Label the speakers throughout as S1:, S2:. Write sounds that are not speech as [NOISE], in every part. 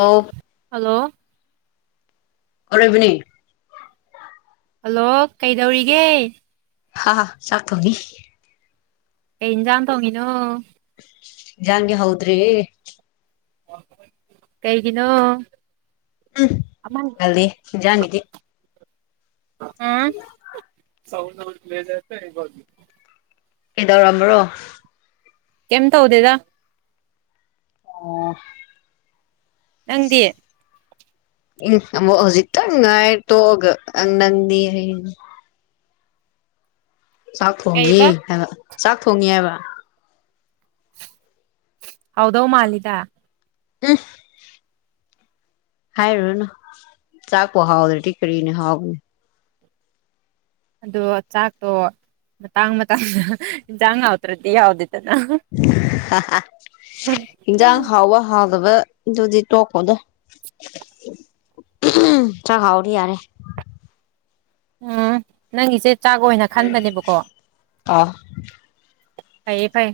S1: ꯑꯥꯎ
S2: ꯇꯣ
S1: ꯑꯔꯣꯏꯕꯅꯤ
S2: ꯍꯜꯂꯣ ꯀꯩꯗꯧꯔꯤꯒꯦ
S1: ꯍꯥ ꯍꯥ ꯆꯥꯛ ꯊꯣꯡꯉꯤ
S2: ꯀꯩ ꯏꯟꯖꯥꯡ ꯊꯣꯡꯉꯤꯅꯣ
S1: ꯌꯥꯥꯟꯒꯦ ꯍꯧꯗ꯭ꯔꯤ ꯍꯦ
S2: ꯀꯩꯒꯤꯅꯣ
S1: ꯎꯝ ꯇꯜꯂꯤ ꯑꯦꯟꯁꯥꯡꯒꯤꯗꯤ
S2: [UNINTELLIGIBLE]
S1: ꯀꯗꯧꯔꯝꯕ꯭ꯔꯣ
S2: ꯀꯩꯝ ꯇꯧꯗꯦꯗ
S1: ꯑꯣ
S2: ꯅꯪꯗꯤ
S1: ꯎꯝ ꯑꯃꯨꯛ ꯍꯧꯖꯤꯛꯀꯟ ꯉꯥꯏ ꯇꯧꯒ ꯅꯪꯗꯤ ꯍꯥꯏꯌꯦ ꯆꯥꯛ ꯊꯣꯡꯉꯤ
S2: ꯀꯩꯕ
S1: ꯍꯥꯏꯕ ꯆꯥꯛ ꯊꯣꯡꯉꯤꯍꯥꯏꯕ
S2: ꯍꯥꯎꯗꯧ ꯃꯥꯂꯤꯗ
S1: ꯎꯝ ꯍꯥꯏꯔꯨꯔꯅꯨ ꯆꯥꯛꯄꯨ ꯍꯥꯎꯗ꯭ꯔꯗꯤ ꯀꯔꯤꯅꯤ ꯍꯥꯎꯒꯅꯤ
S2: ꯑꯗꯣ ꯆꯥꯛꯇꯣ ꯃꯇꯥꯡ ꯃꯇꯥꯡꯗ ꯏꯟꯁꯥꯡ ꯍꯥꯎꯗ꯭ꯔꯗꯤ ꯌꯥꯎꯗꯦ
S1: ꯍꯥ ꯍꯥ ꯏꯟꯖꯥꯡ ꯍꯥꯎꯕ ꯍꯥꯎꯗꯕ ꯑꯗꯨꯗꯤ ꯇꯣꯛꯈꯣꯗ ꯆꯥꯛ ꯍꯥꯎꯔꯗꯤ ꯌꯥꯔꯦ
S2: ꯎꯝ ꯅꯪꯒꯤꯁꯦ ꯆꯥꯛ ꯑꯣꯏꯅ ꯈꯟꯕꯅꯦꯕꯀꯣ
S1: ꯑꯥ
S2: ꯐꯩꯌꯦ ꯐꯩꯌꯦ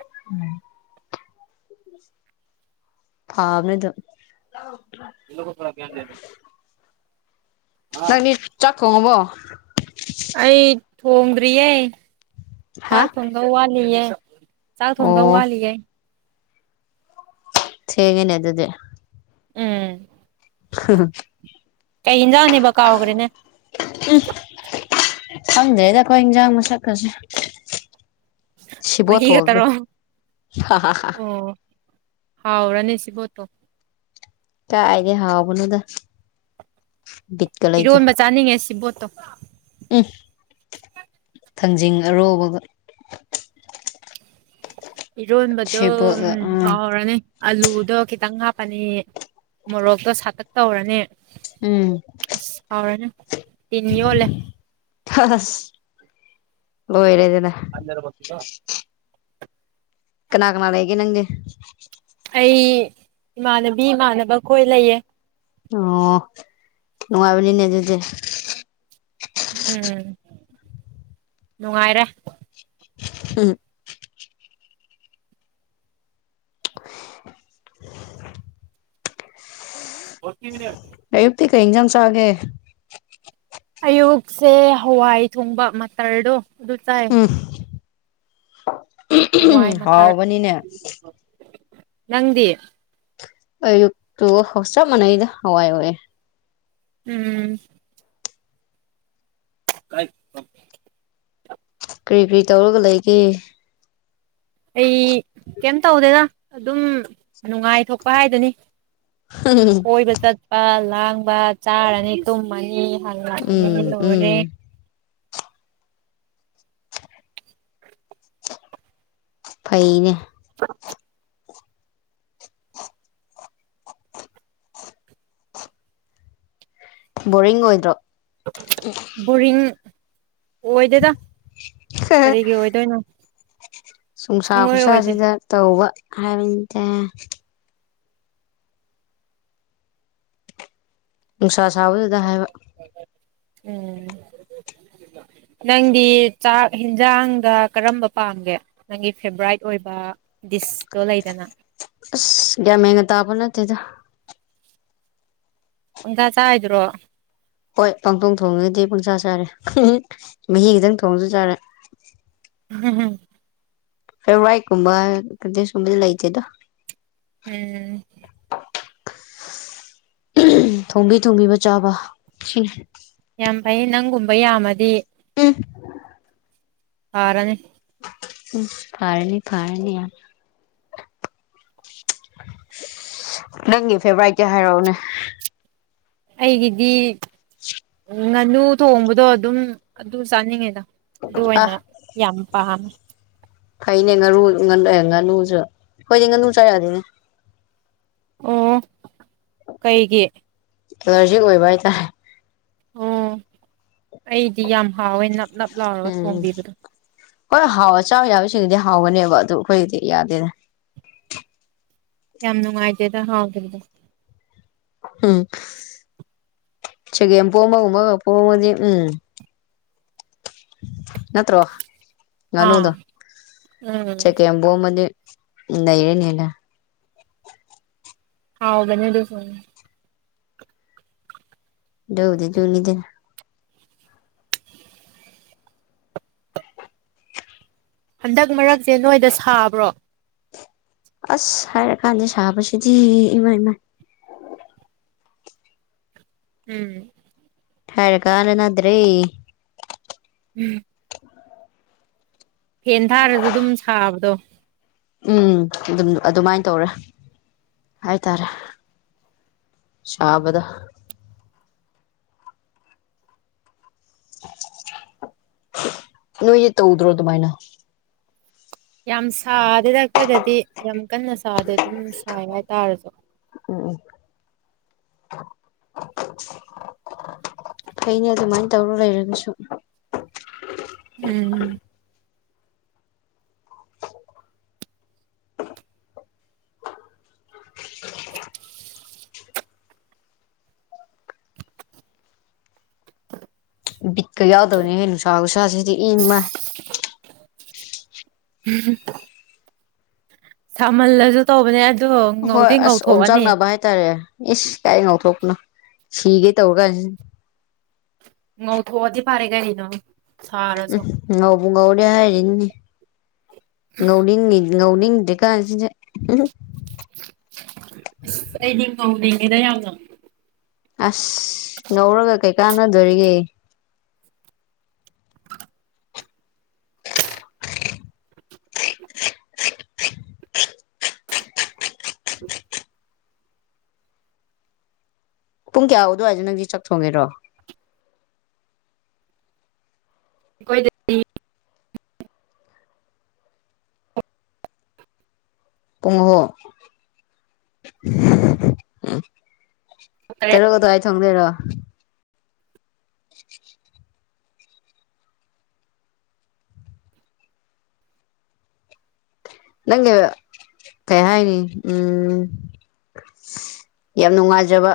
S1: [INAUDIBLE] ꯐꯥꯕꯅꯦꯗꯨꯝ
S2: [INAUDIBLE]
S1: ꯅꯪꯅꯤ ꯆꯥꯛꯊꯣꯡꯉꯕꯣ
S2: ꯑꯩ ꯊꯣꯡꯗ꯭ꯔꯤꯌꯦ
S1: ꯍꯥ
S2: ꯆꯥꯛ ꯊꯣꯡꯗꯧ ꯋꯥꯠꯂꯤꯌꯦ ꯆꯥꯛ
S1: ꯑꯣ
S2: ꯊꯣꯡꯗꯧ ꯋꯥꯠꯂꯤꯒꯦ
S1: ꯊꯦꯡꯉꯦꯅꯦ ꯑꯗꯨꯗꯤ
S2: ꯎꯝ
S1: [INAUDIBLE]
S2: ꯀꯩ ꯑꯦꯟꯖꯥꯡꯅꯦꯕ ꯑꯣꯏꯒ꯭ꯔꯦꯅꯦ
S1: ꯈꯪꯗꯦꯗ ꯈꯣꯏꯖꯥꯡ ꯃꯁꯛꯀꯁꯦ ꯁꯤꯕꯣꯠꯇ
S2: ꯃꯍꯤꯒ
S1: ꯊꯣꯡꯉꯦ
S2: ꯇꯧꯔꯣ
S1: ꯍꯍꯍ
S2: ꯍꯥꯎ ꯔꯅꯤ ꯁꯤꯕꯣꯠ ꯊꯣꯡ
S1: ꯀꯥꯏꯗꯩ ꯍꯥꯥꯎꯕꯅꯣꯗ
S2: ꯏꯔꯣꯟꯕ ꯆꯥꯅꯤꯡꯉꯦ ꯁꯤꯕꯣꯠꯇꯣ
S1: ꯎꯝ ꯊꯥꯡꯖꯤꯡ ꯑꯔꯣꯕꯒ
S2: ꯏꯔꯣꯟꯕꯗꯣ ꯎꯝ ꯍꯥꯎꯔꯅꯤ ꯑꯂꯨꯗꯣ ꯈꯤꯇꯪ ꯍꯥꯞꯄꯅꯤ ꯃꯣꯔꯣꯛꯇꯣ ꯁꯥꯇꯛ ꯇꯧꯔꯅꯤ
S1: ꯎꯝ
S2: ꯑꯁ ꯍꯥꯎꯔꯅ ꯇꯤꯟ ꯌꯣꯠꯂꯦ
S1: ꯍꯍ ꯍꯁ ꯂꯣꯏꯔꯦ
S2: [UNINTELLIGIBLE]
S1: ꯀꯅꯥ ꯀꯅꯥ ꯂꯩꯒꯦ ꯅꯪꯒꯤ
S2: ꯑꯩ ꯏꯃꯥꯟꯅꯕꯤ ꯏꯃꯥꯟꯅꯕ ꯈꯣꯏ ꯂꯩꯌꯦ
S1: ꯑꯣ ꯅꯨꯡꯉꯥꯏꯕꯅꯤꯅꯦ ꯗꯨꯗꯤ
S2: ꯎꯝ ꯅꯨꯡꯉꯥꯏꯔꯦ
S1: ꯎꯝ
S2: [INAUDIBLE]
S1: ꯑꯌꯨꯛꯇꯤ ꯀꯩ ꯑꯦꯟꯖꯥꯡ ꯆꯥꯒꯦ
S2: ꯑꯌꯨꯛꯁꯦ ꯍꯋꯥꯏ ꯊꯣꯡꯕ ꯃꯠꯇꯔꯗꯣ ꯑꯗꯨ ꯆꯥꯏ
S1: ꯎꯝ
S2: ꯍꯋꯥꯏ ꯃꯇꯔ
S1: ꯍꯥꯎꯕꯅꯤꯅꯦ
S2: ꯅꯪꯗꯤ
S1: ꯑꯌꯨꯛꯇꯣ ꯆꯞ ꯃꯅꯩꯗ ꯍꯋꯥꯏ ꯑꯣꯏ
S2: ꯎꯝ ꯀꯥꯏ
S1: ꯀ꯭ꯔꯤ ꯀ꯭ꯔꯤ ꯇꯧꯔꯒ ꯂꯩꯒꯦ
S2: ꯑꯩ ꯀꯩꯝ ꯇꯧꯗꯦꯗ ꯑꯗꯨꯝ ꯅꯨꯡꯉꯥꯏꯊꯣꯛꯄ ꯍꯥꯏꯗꯨꯅꯤ ꯀꯣꯏꯕ ꯆꯠꯄ ꯂꯥꯡꯕ ꯆꯥꯔꯅꯤ ꯇꯨꯝꯃꯅꯤ ꯍꯜꯂꯛꯑꯅꯤ
S1: ꯎꯝ
S2: ꯂꯣꯏꯔꯦ
S1: ꯎꯝ ꯐꯩꯅꯦ [INAUDIBLE] ꯕꯣꯔꯤꯡ ꯑꯣꯏꯗ꯭ꯔꯣ
S2: ꯕꯣꯔꯤꯡ ꯑꯣꯏꯗꯦꯗ ꯀꯔꯤꯒꯤ ꯑꯣꯏꯗꯣꯏꯅꯣ
S1: ꯅꯨꯡꯁꯥ
S2: ꯁꯨꯡꯑꯣꯏ ꯑꯣꯏꯗꯦ
S1: ꯈꯨꯠꯁꯥꯁꯤꯗ ꯇꯧꯕ ꯍꯥꯏꯕꯅꯤꯇ ꯅꯨꯡꯁꯥ ꯁꯥꯕꯗꯨꯗ ꯍꯥꯏꯕ
S2: ꯎꯝ ꯅꯪꯗꯤ ꯆꯥꯛ ꯍꯦꯟꯖꯥꯡꯗ ꯀꯔꯝꯕ ꯄꯥꯝꯒꯦ ꯅꯪꯒꯤ ꯐꯦꯚꯣꯔꯥꯏꯠ ꯑꯣꯏꯕ ꯏꯁ ꯇꯣ ꯂꯩꯗꯅ
S1: ꯑꯁ ꯒ꯭ꯌꯥ ꯃꯦꯒ ꯇꯥꯕ ꯅꯠꯇꯦꯗ
S2: ꯄꯪꯆꯥ ꯆꯥꯏꯗꯨꯔꯣ
S1: ꯍꯣꯏ ꯄꯪꯊꯣꯡ ꯊꯣꯡꯉꯗꯤ ꯄꯨꯡꯆꯥ ꯆꯥꯔꯦ ꯃꯍꯤ ꯈꯤꯇꯪ ꯊꯣꯡꯁꯨ ꯆꯥꯔꯦ
S2: [UNINTELLIGIBLE]
S1: ꯐꯦꯕꯋꯥꯏꯠ ꯀꯨꯝꯕ ꯀꯗꯤ ꯁꯨꯡꯂꯩ ꯂꯩꯇꯦꯗ
S2: ꯎꯝ
S1: ꯊꯣꯡꯕꯤ ꯊꯣꯡꯕꯤꯕ ꯆꯥꯕ ꯁꯤ
S2: ꯌꯥꯝ ꯐꯩꯌꯦ ꯅꯪꯒꯨꯝꯕ ꯌꯥꯝꯃꯗꯤ ꯐꯔꯅꯦ
S1: ꯎꯝ ꯐꯥꯔꯅꯤ ꯐꯥꯔꯅꯤ ꯌꯥꯝ ꯅꯪꯒꯤ ꯐꯦꯚꯣꯔꯥꯏꯠꯀꯤ ꯍꯥꯏꯔꯛꯑꯣꯅꯦ
S2: ꯑꯩꯒꯤꯗꯤ
S1: [INAUDIBLE]
S2: ꯉꯥꯅꯨ ꯊꯣꯡꯕꯗꯣ ꯑꯗꯨꯝ ꯑꯗꯨ ꯆꯥꯅꯤꯡꯉꯤꯗ ꯑꯗꯨ ꯑꯣꯏꯅ
S1: ꯑꯥ
S2: ꯌꯥꯝ ꯄꯥꯝꯃꯦ
S1: ꯐꯩꯅꯦ ꯉꯥꯔꯨ ꯉꯥꯅꯨ ꯉꯥꯅꯨꯖꯨ ꯈꯣꯏꯗꯤ ꯉꯥꯅꯨ ꯆꯥꯌꯥꯗꯦꯅꯦ
S2: ꯑꯣ ꯀꯩꯒꯤ
S1: ꯑꯦꯂꯔꯖꯤꯛ ꯑꯣꯏꯕ ꯍꯥꯏꯇꯥꯔꯦ
S2: ꯑꯣ ꯑꯩꯗꯤ ꯌꯥꯝ ꯍꯥꯎꯋꯦ ꯅꯞ ꯅꯞ ꯂꯥꯎꯔꯒ
S1: ꯎꯝ
S2: ꯊꯣꯡꯕꯤꯗꯣ
S1: ꯍꯣꯏ ꯍꯥꯎ ꯆ ꯆꯥꯎ ꯌꯥꯕꯁꯤꯡꯗꯨꯗꯤ ꯍꯥꯎꯒꯅꯦꯕ ꯑꯗꯨ ꯑꯩꯈꯣꯏꯒꯤꯗꯤ ꯌꯥꯗꯦꯗ
S2: ꯌꯥꯝ ꯅꯨꯡꯉꯥꯏꯇꯦꯗ ꯍꯥꯎꯕꯅꯤꯗꯣ
S1: ꯎꯝ ꯆꯒꯦꯝꯄꯣꯝꯕꯒꯨꯝꯕꯒ ꯄꯣꯝꯃꯗꯤ ꯎꯝ ꯅꯇ꯭ꯔꯣ
S2: ꯑꯥ
S1: ꯉꯅꯨꯗꯣ
S2: ꯎꯝ
S1: ꯆꯒꯦꯝꯄꯣꯃꯗꯤ ꯅꯩꯔꯅꯤꯅ
S2: ꯍꯥꯎꯕꯅꯦ ꯗꯨꯁꯨ
S1: ꯗꯨꯕꯨꯗꯤ ꯗꯨꯅꯤꯗꯅ
S2: ꯍꯟꯗꯛ ꯃꯔꯛꯁꯦ ꯅꯣꯏꯗ ꯁꯥꯕ꯭ꯔꯣ
S1: ꯑꯁ ꯍꯥꯏꯔꯀꯥꯟꯗ ꯁꯥꯕꯁꯤꯗꯤ ꯏꯃ ꯃꯥꯏ
S2: ꯎꯝ
S1: ꯍꯥꯢꯔ ꯀꯥꯅ ꯅꯗ꯭ꯔꯦ
S2: [INAUDIBLE] ꯐꯦꯟ ꯊꯥꯔꯁꯨ ꯑꯗꯨꯝ ꯁꯥꯕꯗꯣ
S1: ꯎꯝ ꯑꯗꯨꯝ ꯑꯗꯨꯃꯥꯏꯅ ꯇꯧꯔꯦ ꯍꯥꯏꯇꯥꯔꯦ ꯁꯥꯕꯗ ꯅꯣꯏꯌꯦ ꯇꯧꯗ꯭ꯔꯣ ꯑꯗꯨꯃꯥꯏꯅ
S2: ꯌꯥꯝ ꯁꯥꯗꯦꯗ ꯑꯩꯈꯣꯏꯗꯗꯤ ꯌꯥꯝ ꯀꯟꯅ ꯁꯥꯗꯦ ꯑꯗꯨꯝ ꯁꯥꯏ ꯍꯥꯏꯇꯥꯔꯁꯨ
S1: ꯎꯝ ꯐꯩꯅꯦ ꯑꯗꯨꯃꯥꯏꯅ ꯇꯧꯔ ꯂꯩꯔꯒꯁꯨ
S2: ꯎꯝ
S1: ꯕꯤꯠꯀ ꯌꯥꯎꯗꯅꯦ ꯅꯨꯡꯁꯥ ꯈꯨꯁꯥꯁꯤꯗꯤ ꯏꯃꯥꯏ
S2: [INAUDIBLE] ꯁꯃꯜꯂꯁꯨ ꯇꯧꯕꯅꯦ ꯍꯥꯏ
S1: ꯍꯣꯏ ꯑꯁ ꯑꯣꯝꯆꯥꯛꯅꯕ ꯍꯥꯏꯇꯥꯔꯦ ꯏꯁꯁ ꯀꯥꯏ ꯉꯧꯊꯣꯛꯄꯅꯣ ꯁꯤꯒꯦ ꯇꯧꯔ ꯀꯥꯟꯁꯤ
S2: ꯉꯧꯊꯣꯛ ꯑꯗꯤ ꯐꯔꯦ ꯀꯔꯤꯅꯣ ꯁꯥꯔꯁꯨ
S1: ꯎꯝ ꯉꯥꯎꯕ ꯉꯥꯎꯗꯦ ꯍꯥꯏꯅꯤ ꯉꯧꯅꯤꯡꯉꯤꯅꯤ ꯉꯧꯅꯤꯡꯗꯦ ꯀꯥꯟꯁꯤꯗ
S2: ꯑꯁ ꯑꯩꯗꯤ ꯉꯧꯅꯤꯡꯉꯤꯗ ꯌꯥꯝꯅ
S1: ꯑꯁ ꯉꯧꯔꯒ ꯀꯩ ꯀꯥꯟꯅꯗꯣꯔꯤꯒꯦ ꯄꯨꯡ ꯀꯌꯥ ꯑꯗꯨꯋꯥꯏꯗ ꯅꯪꯗꯤ ꯆꯥꯛ ꯊꯣꯡꯉꯦꯔꯣ
S2: [UNINTELLIGIBLE]
S1: ꯄꯨꯡ ꯑꯍꯨꯝ ꯇꯔꯨꯛ ꯑꯗꯨꯋꯥꯏ ꯊꯣꯡꯗꯣꯏꯔꯣ [INAUDIBLE] ꯅꯪ ꯀꯩ ꯍꯥꯏꯅꯤ ꯎꯝ ꯌꯥꯝ ꯅꯨꯡꯉꯥꯏꯖꯕ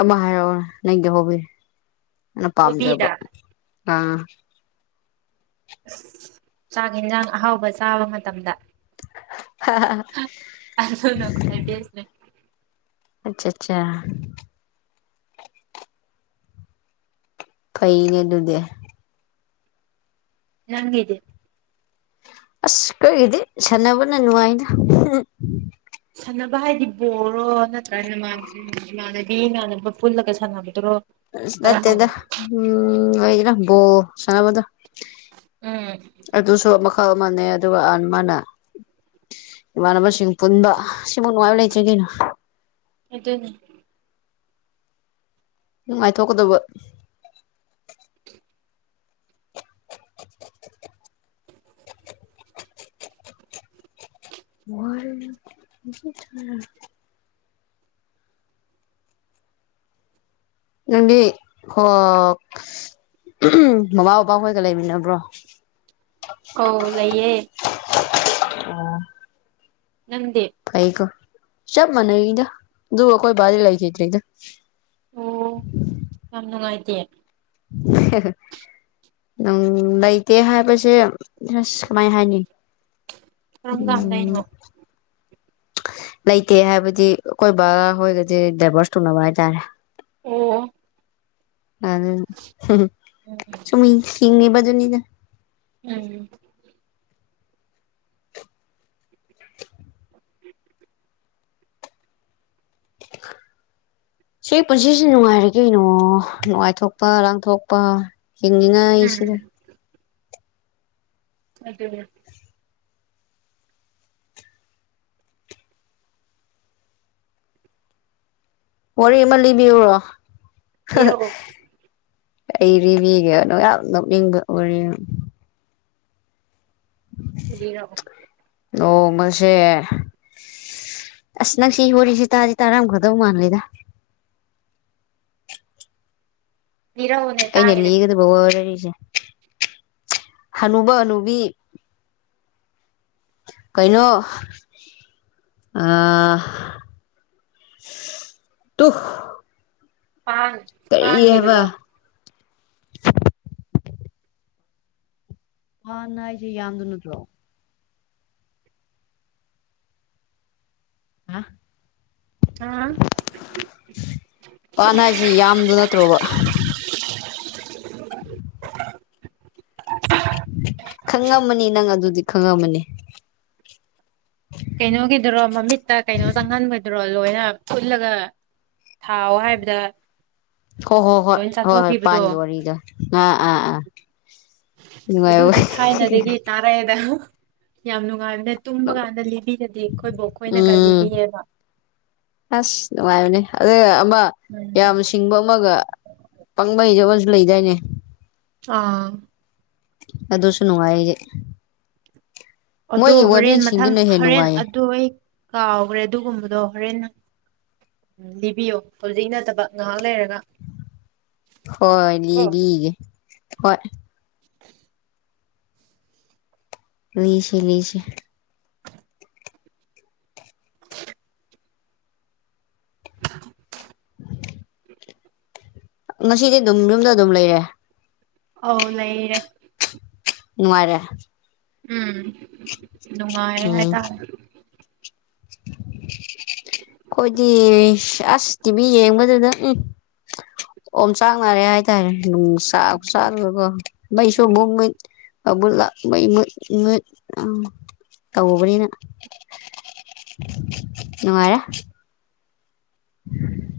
S1: ꯑꯃ ꯍꯥꯏꯔꯣ ꯅꯪꯒꯤ ꯍꯣꯕꯤ ꯅꯪꯅ ꯄꯥꯝꯖꯕ
S2: ꯀꯣꯕꯤꯗ
S1: ꯑꯥ
S2: ꯑꯁ ꯆꯥꯛ ꯌꯦꯟꯁꯥꯡ ꯑꯍꯥꯎꯕ ꯆꯥꯕ ꯃꯇꯝꯗ ꯑꯗꯨꯅ ꯈ꯭ꯋꯥꯏ ꯕꯦꯁꯅꯦ
S1: ꯑꯆꯥ ꯆꯥꯆꯥ ꯐꯩꯅꯦ ꯑꯗꯨꯗꯤ
S2: ꯅꯪꯒꯤꯗꯤ
S1: ꯑꯁ ꯀꯔꯤꯒꯤꯗꯤ ꯁꯥꯟꯅꯕꯅ ꯅꯨꯡꯉꯥꯏꯗ
S2: ꯁꯥꯟꯅꯕ ꯍꯥꯏꯗꯤ ꯕꯣꯜꯂꯣ ꯅꯠꯇ꯭ꯔꯒꯅ ꯏꯃꯥꯟꯅꯕꯤ ꯏꯃꯥꯟꯅꯕ ꯄꯨꯜꯂꯒ ꯁꯥꯟꯅꯕ
S1: ꯑꯁ ꯅꯠꯇꯦꯗ ꯎꯝ ꯑꯣꯏꯒꯦꯔ ꯕꯣꯜ ꯁꯥꯟꯅꯕꯗ
S2: ꯎꯝ
S1: ꯑꯗꯨꯁꯨ ꯃꯈꯜ ꯑꯃꯅꯦ ꯑꯗꯨꯒ ꯑꯥꯥ ꯑꯃꯅ ꯏꯃꯥꯟꯅꯕꯁꯤꯡ ꯄꯨꯟꯕ ꯁꯤꯃꯨꯛ ꯅꯨꯡꯉꯥꯏꯕ ꯂꯩꯇꯦ ꯀꯩꯅꯣ
S2: ꯑꯗꯨꯅꯤ
S1: ꯅꯨꯡꯉꯥꯏꯊꯣꯛꯀꯗꯧꯕ ꯋꯥꯔꯅꯤ ꯉꯁꯤ ꯊꯨꯅ ꯅꯪꯗꯤ ꯍꯣꯏ ꯃꯥꯃꯥ ꯕꯥꯕꯥ ꯈꯣꯏꯒ ꯂꯩꯃꯤꯟꯅꯕ꯭ꯔꯣ
S2: ꯑꯧ ꯂꯩꯥꯌꯦ
S1: ꯑꯣ
S2: ꯅꯪꯗꯤ
S1: ꯐꯩꯀꯣ ꯆꯞ ꯃꯥꯟꯅꯩꯗ ꯑꯗꯨꯕꯨ ꯈꯣꯏ ꯕꯥꯗꯤ ꯂꯩꯈꯤꯗ꯭ꯔꯦꯗ
S2: ꯇꯦ
S1: ꯪ ꯂꯩꯇꯦ ꯍꯥꯏꯕꯁꯦ ꯑꯁ ꯁꯨꯃꯥꯏ ꯍꯥꯏꯅꯤ
S2: ꯀꯔꯝ
S1: ꯎꯝ
S2: ꯀꯥꯟꯗꯩꯅꯣ
S1: ꯂꯩꯇꯦ ꯍꯥꯏꯕꯗꯤ ꯑꯈꯣꯏꯕ ꯍꯣꯏꯒꯗꯤ ꯗꯥꯏꯚꯣꯔꯁ ꯇꯧꯅꯕ ꯍꯥꯏꯇꯥꯔꯦ
S2: ꯑꯣ
S1: ꯑꯗꯨꯅꯤ
S2: ꯎꯝ
S1: ꯁꯨꯝ ꯍꯤꯡꯂꯤꯕꯅꯤꯗꯨꯅꯤꯗ
S2: ꯎꯝ
S1: ꯁꯤ ꯄꯨꯟꯁꯤꯁꯤ ꯅꯨꯡꯉꯥꯏꯔ ꯀꯩꯅꯣ ꯅꯨꯡꯉꯥꯏꯊꯣꯛꯄ ꯂꯥꯡꯊꯣꯛꯄ ꯍꯤꯡꯉꯤꯅ ꯑꯩꯁꯤꯗ
S2: ꯎꯝ ꯑꯗꯨꯅꯤ
S1: ꯋꯥꯔꯤ ꯑꯃ ꯂꯤꯕꯤꯌꯨꯔꯣ
S2: ꯂꯤꯔꯛꯑꯣ
S1: ꯑꯩ ꯔꯤꯕꯤꯒꯦ ꯌꯥꯝ ꯅꯣꯛꯅꯤꯡꯕ ꯋꯥꯔꯤ ꯑꯃ
S2: ꯂꯤꯔꯛꯑꯣ
S1: ꯑꯣ ꯃꯁꯦ ꯑꯁ ꯅꯪ ꯁꯤ ꯋꯥꯔꯤꯁꯤ ꯇꯥꯗꯤ ꯇꯥꯔꯥꯝ ꯒꯗꯧ ꯃꯥꯜꯂꯤꯗ
S2: ꯂꯤꯔꯛꯑꯣꯅꯦ
S1: ꯑꯩꯅ
S2: ꯇꯥꯒꯦꯅꯦ
S1: ꯂꯤꯒꯗꯕ ꯋꯥꯔꯤ ꯍꯅꯨꯕ ꯍꯅꯨꯕꯤ ꯀꯩꯅꯣ ꯑꯥ ꯇꯨ
S2: ꯄꯥꯟ
S1: ꯀꯔꯤ
S2: ꯄꯥꯟꯒꯤꯗꯨ ꯔꯣ
S1: ꯍꯥꯏꯕ ꯄꯥꯟ ꯍꯥꯢꯖꯦ ꯌꯥꯝꯗꯨ ꯅꯠꯇ꯭ꯔꯣ ꯍꯥ
S2: ꯑꯥ
S1: ꯄꯥꯟ ꯍꯥꯏꯁꯦ ꯌꯥꯝꯗꯨ ꯅꯠꯇ꯭ꯔꯣꯕ ꯈꯪꯉꯝꯃꯅꯤ ꯅꯪ ꯑꯗꯨꯗꯤ ꯈꯪꯉꯝꯃꯅꯤ
S2: ꯀꯩꯅꯣꯒꯤꯗꯨꯔꯣ ꯃꯃꯤꯠꯇ ꯀꯩꯅꯣ ꯆꯪꯉꯟꯕꯗꯨꯔꯣ ꯂꯣꯏꯅ ꯄꯨꯜꯂꯒ ꯊꯥꯎ ꯍꯥꯏꯕꯗ
S1: ꯍꯣ ꯍꯣ ꯍꯣꯏ
S2: ꯂꯣꯏ
S1: ꯍꯣꯏ ꯍꯣꯏ
S2: ꯆꯥꯊꯣꯛꯈꯤꯕꯗꯣ
S1: ꯄꯥꯟꯒꯤ ꯋꯥꯔꯤꯒ ꯑꯥ ꯑꯥ ꯑꯥ
S2: ꯑꯁ
S1: ꯅꯨꯡꯉꯥꯏꯕ
S2: ꯑꯗꯨꯗꯤ ꯊꯥꯏꯅꯗꯒꯤ ꯇꯥꯔꯛꯑꯦꯗ ꯌꯥꯝ ꯅꯨꯡꯉꯥꯏꯝ ꯅ ꯇꯨꯝꯕ ꯀꯥꯟꯗ ꯂꯤꯕꯤꯔꯗꯤ ꯑꯩꯈꯣꯏ ꯕꯣꯛ ꯈꯣꯏꯅꯒ
S1: ꯎꯝ
S2: ꯂꯤꯕꯤꯌꯦꯕ
S1: ꯑꯁ ꯅꯨꯡꯉꯥꯏꯕꯅꯦ ꯑꯗꯨꯒ ꯑꯃ ꯌꯥꯝ
S2: ꯎꯝ
S1: ꯁꯤꯡꯕ ꯑꯃꯒ ꯄꯪꯕ ꯍꯩꯗꯕ ꯑꯃꯁꯨ ꯂꯩꯗꯥꯏꯅꯦ
S2: ꯑꯥ
S1: ꯑꯗꯨꯁꯨ ꯅꯨꯡꯉꯥꯏꯌꯦ
S2: ꯑꯗꯣ ꯍꯣꯔꯦꯟ ꯃꯊꯪ
S1: ꯍꯦꯟꯅ
S2: ꯍꯔꯦꯟ
S1: ꯅꯨꯡꯉꯥꯏꯌꯦ
S2: ꯑꯗꯨ ꯑꯩ ꯀꯥꯎꯒ꯭ꯔꯦ ꯑꯗꯨꯒꯨꯝꯕꯗꯣ ꯍꯣꯔꯦꯟ ꯂꯤꯕꯤꯌꯣ ꯍꯧꯖꯤꯛ ꯅꯠꯇꯕ ꯉꯥꯏꯍꯥꯛ ꯂꯩꯔ
S1: ꯍꯣꯏ
S2: ꯀꯣ
S1: ꯂꯤꯕꯤꯒꯦ ꯍꯣꯏ
S2: [INAUDIBLE]
S1: ꯂꯤꯁꯤ ꯂꯤꯁꯤ
S2: [INAUDIBLE]
S1: ꯉꯁꯤꯗꯤ ꯑꯗꯨꯝ ꯌꯨꯝꯗ ꯑꯗꯨꯝ ꯂꯩꯔꯦ
S2: ꯑꯧ ꯂꯩꯔꯦ
S1: ꯅꯨꯡꯉꯥꯢꯔꯦ
S2: ꯎꯝ ꯅꯨꯡꯉꯥꯏꯔꯦ ꯍꯥꯏꯇꯥꯔꯦ
S1: [INAUDIBLE] ꯑꯈꯣꯏꯗꯤ ꯑꯁ ꯇꯤꯚꯤ ꯌꯦꯡꯕꯗꯨꯗ ꯎꯝ ꯑꯣꯝ ꯆꯥꯛꯅꯔꯦ ꯍꯥꯏꯇꯥꯔꯦ ꯅꯨꯡꯆꯥ ꯆꯗꯨꯒ ꯃꯩꯁꯨ ꯑꯃꯨꯛ ꯃꯨꯠ ꯑꯃꯨ ꯂꯥꯛ ꯃꯩ ꯃꯨꯠ ꯃꯨꯠ ꯑ ꯇꯧꯕꯅꯤꯅ ꯅꯨꯡꯉꯥꯏꯔꯦ [INAUDIBLE]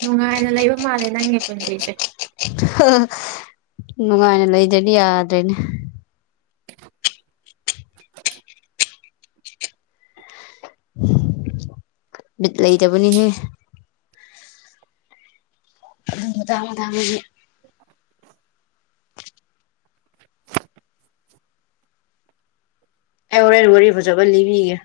S2: ꯅꯨꯡꯉꯥꯏꯅ ꯂꯩꯕ ꯃꯥꯜꯂꯦ ꯅꯪꯒꯤ ꯄꯨꯟꯁꯤꯁꯦ
S1: ꯅꯨꯡꯉꯥꯏꯅ ꯂꯩꯗꯗꯤ ꯌꯥꯗ꯭ꯔꯦꯅꯦ ꯕꯤꯠ ꯂꯩꯇꯕꯅꯤꯍꯦ ꯑꯗꯨꯝ ꯃꯗꯥ ꯗꯥꯗꯒꯤ ꯑꯩ ꯍꯣꯔꯦꯟ ꯋꯥꯔꯤ ꯐꯖꯕ ꯂꯤꯕꯤꯒꯦ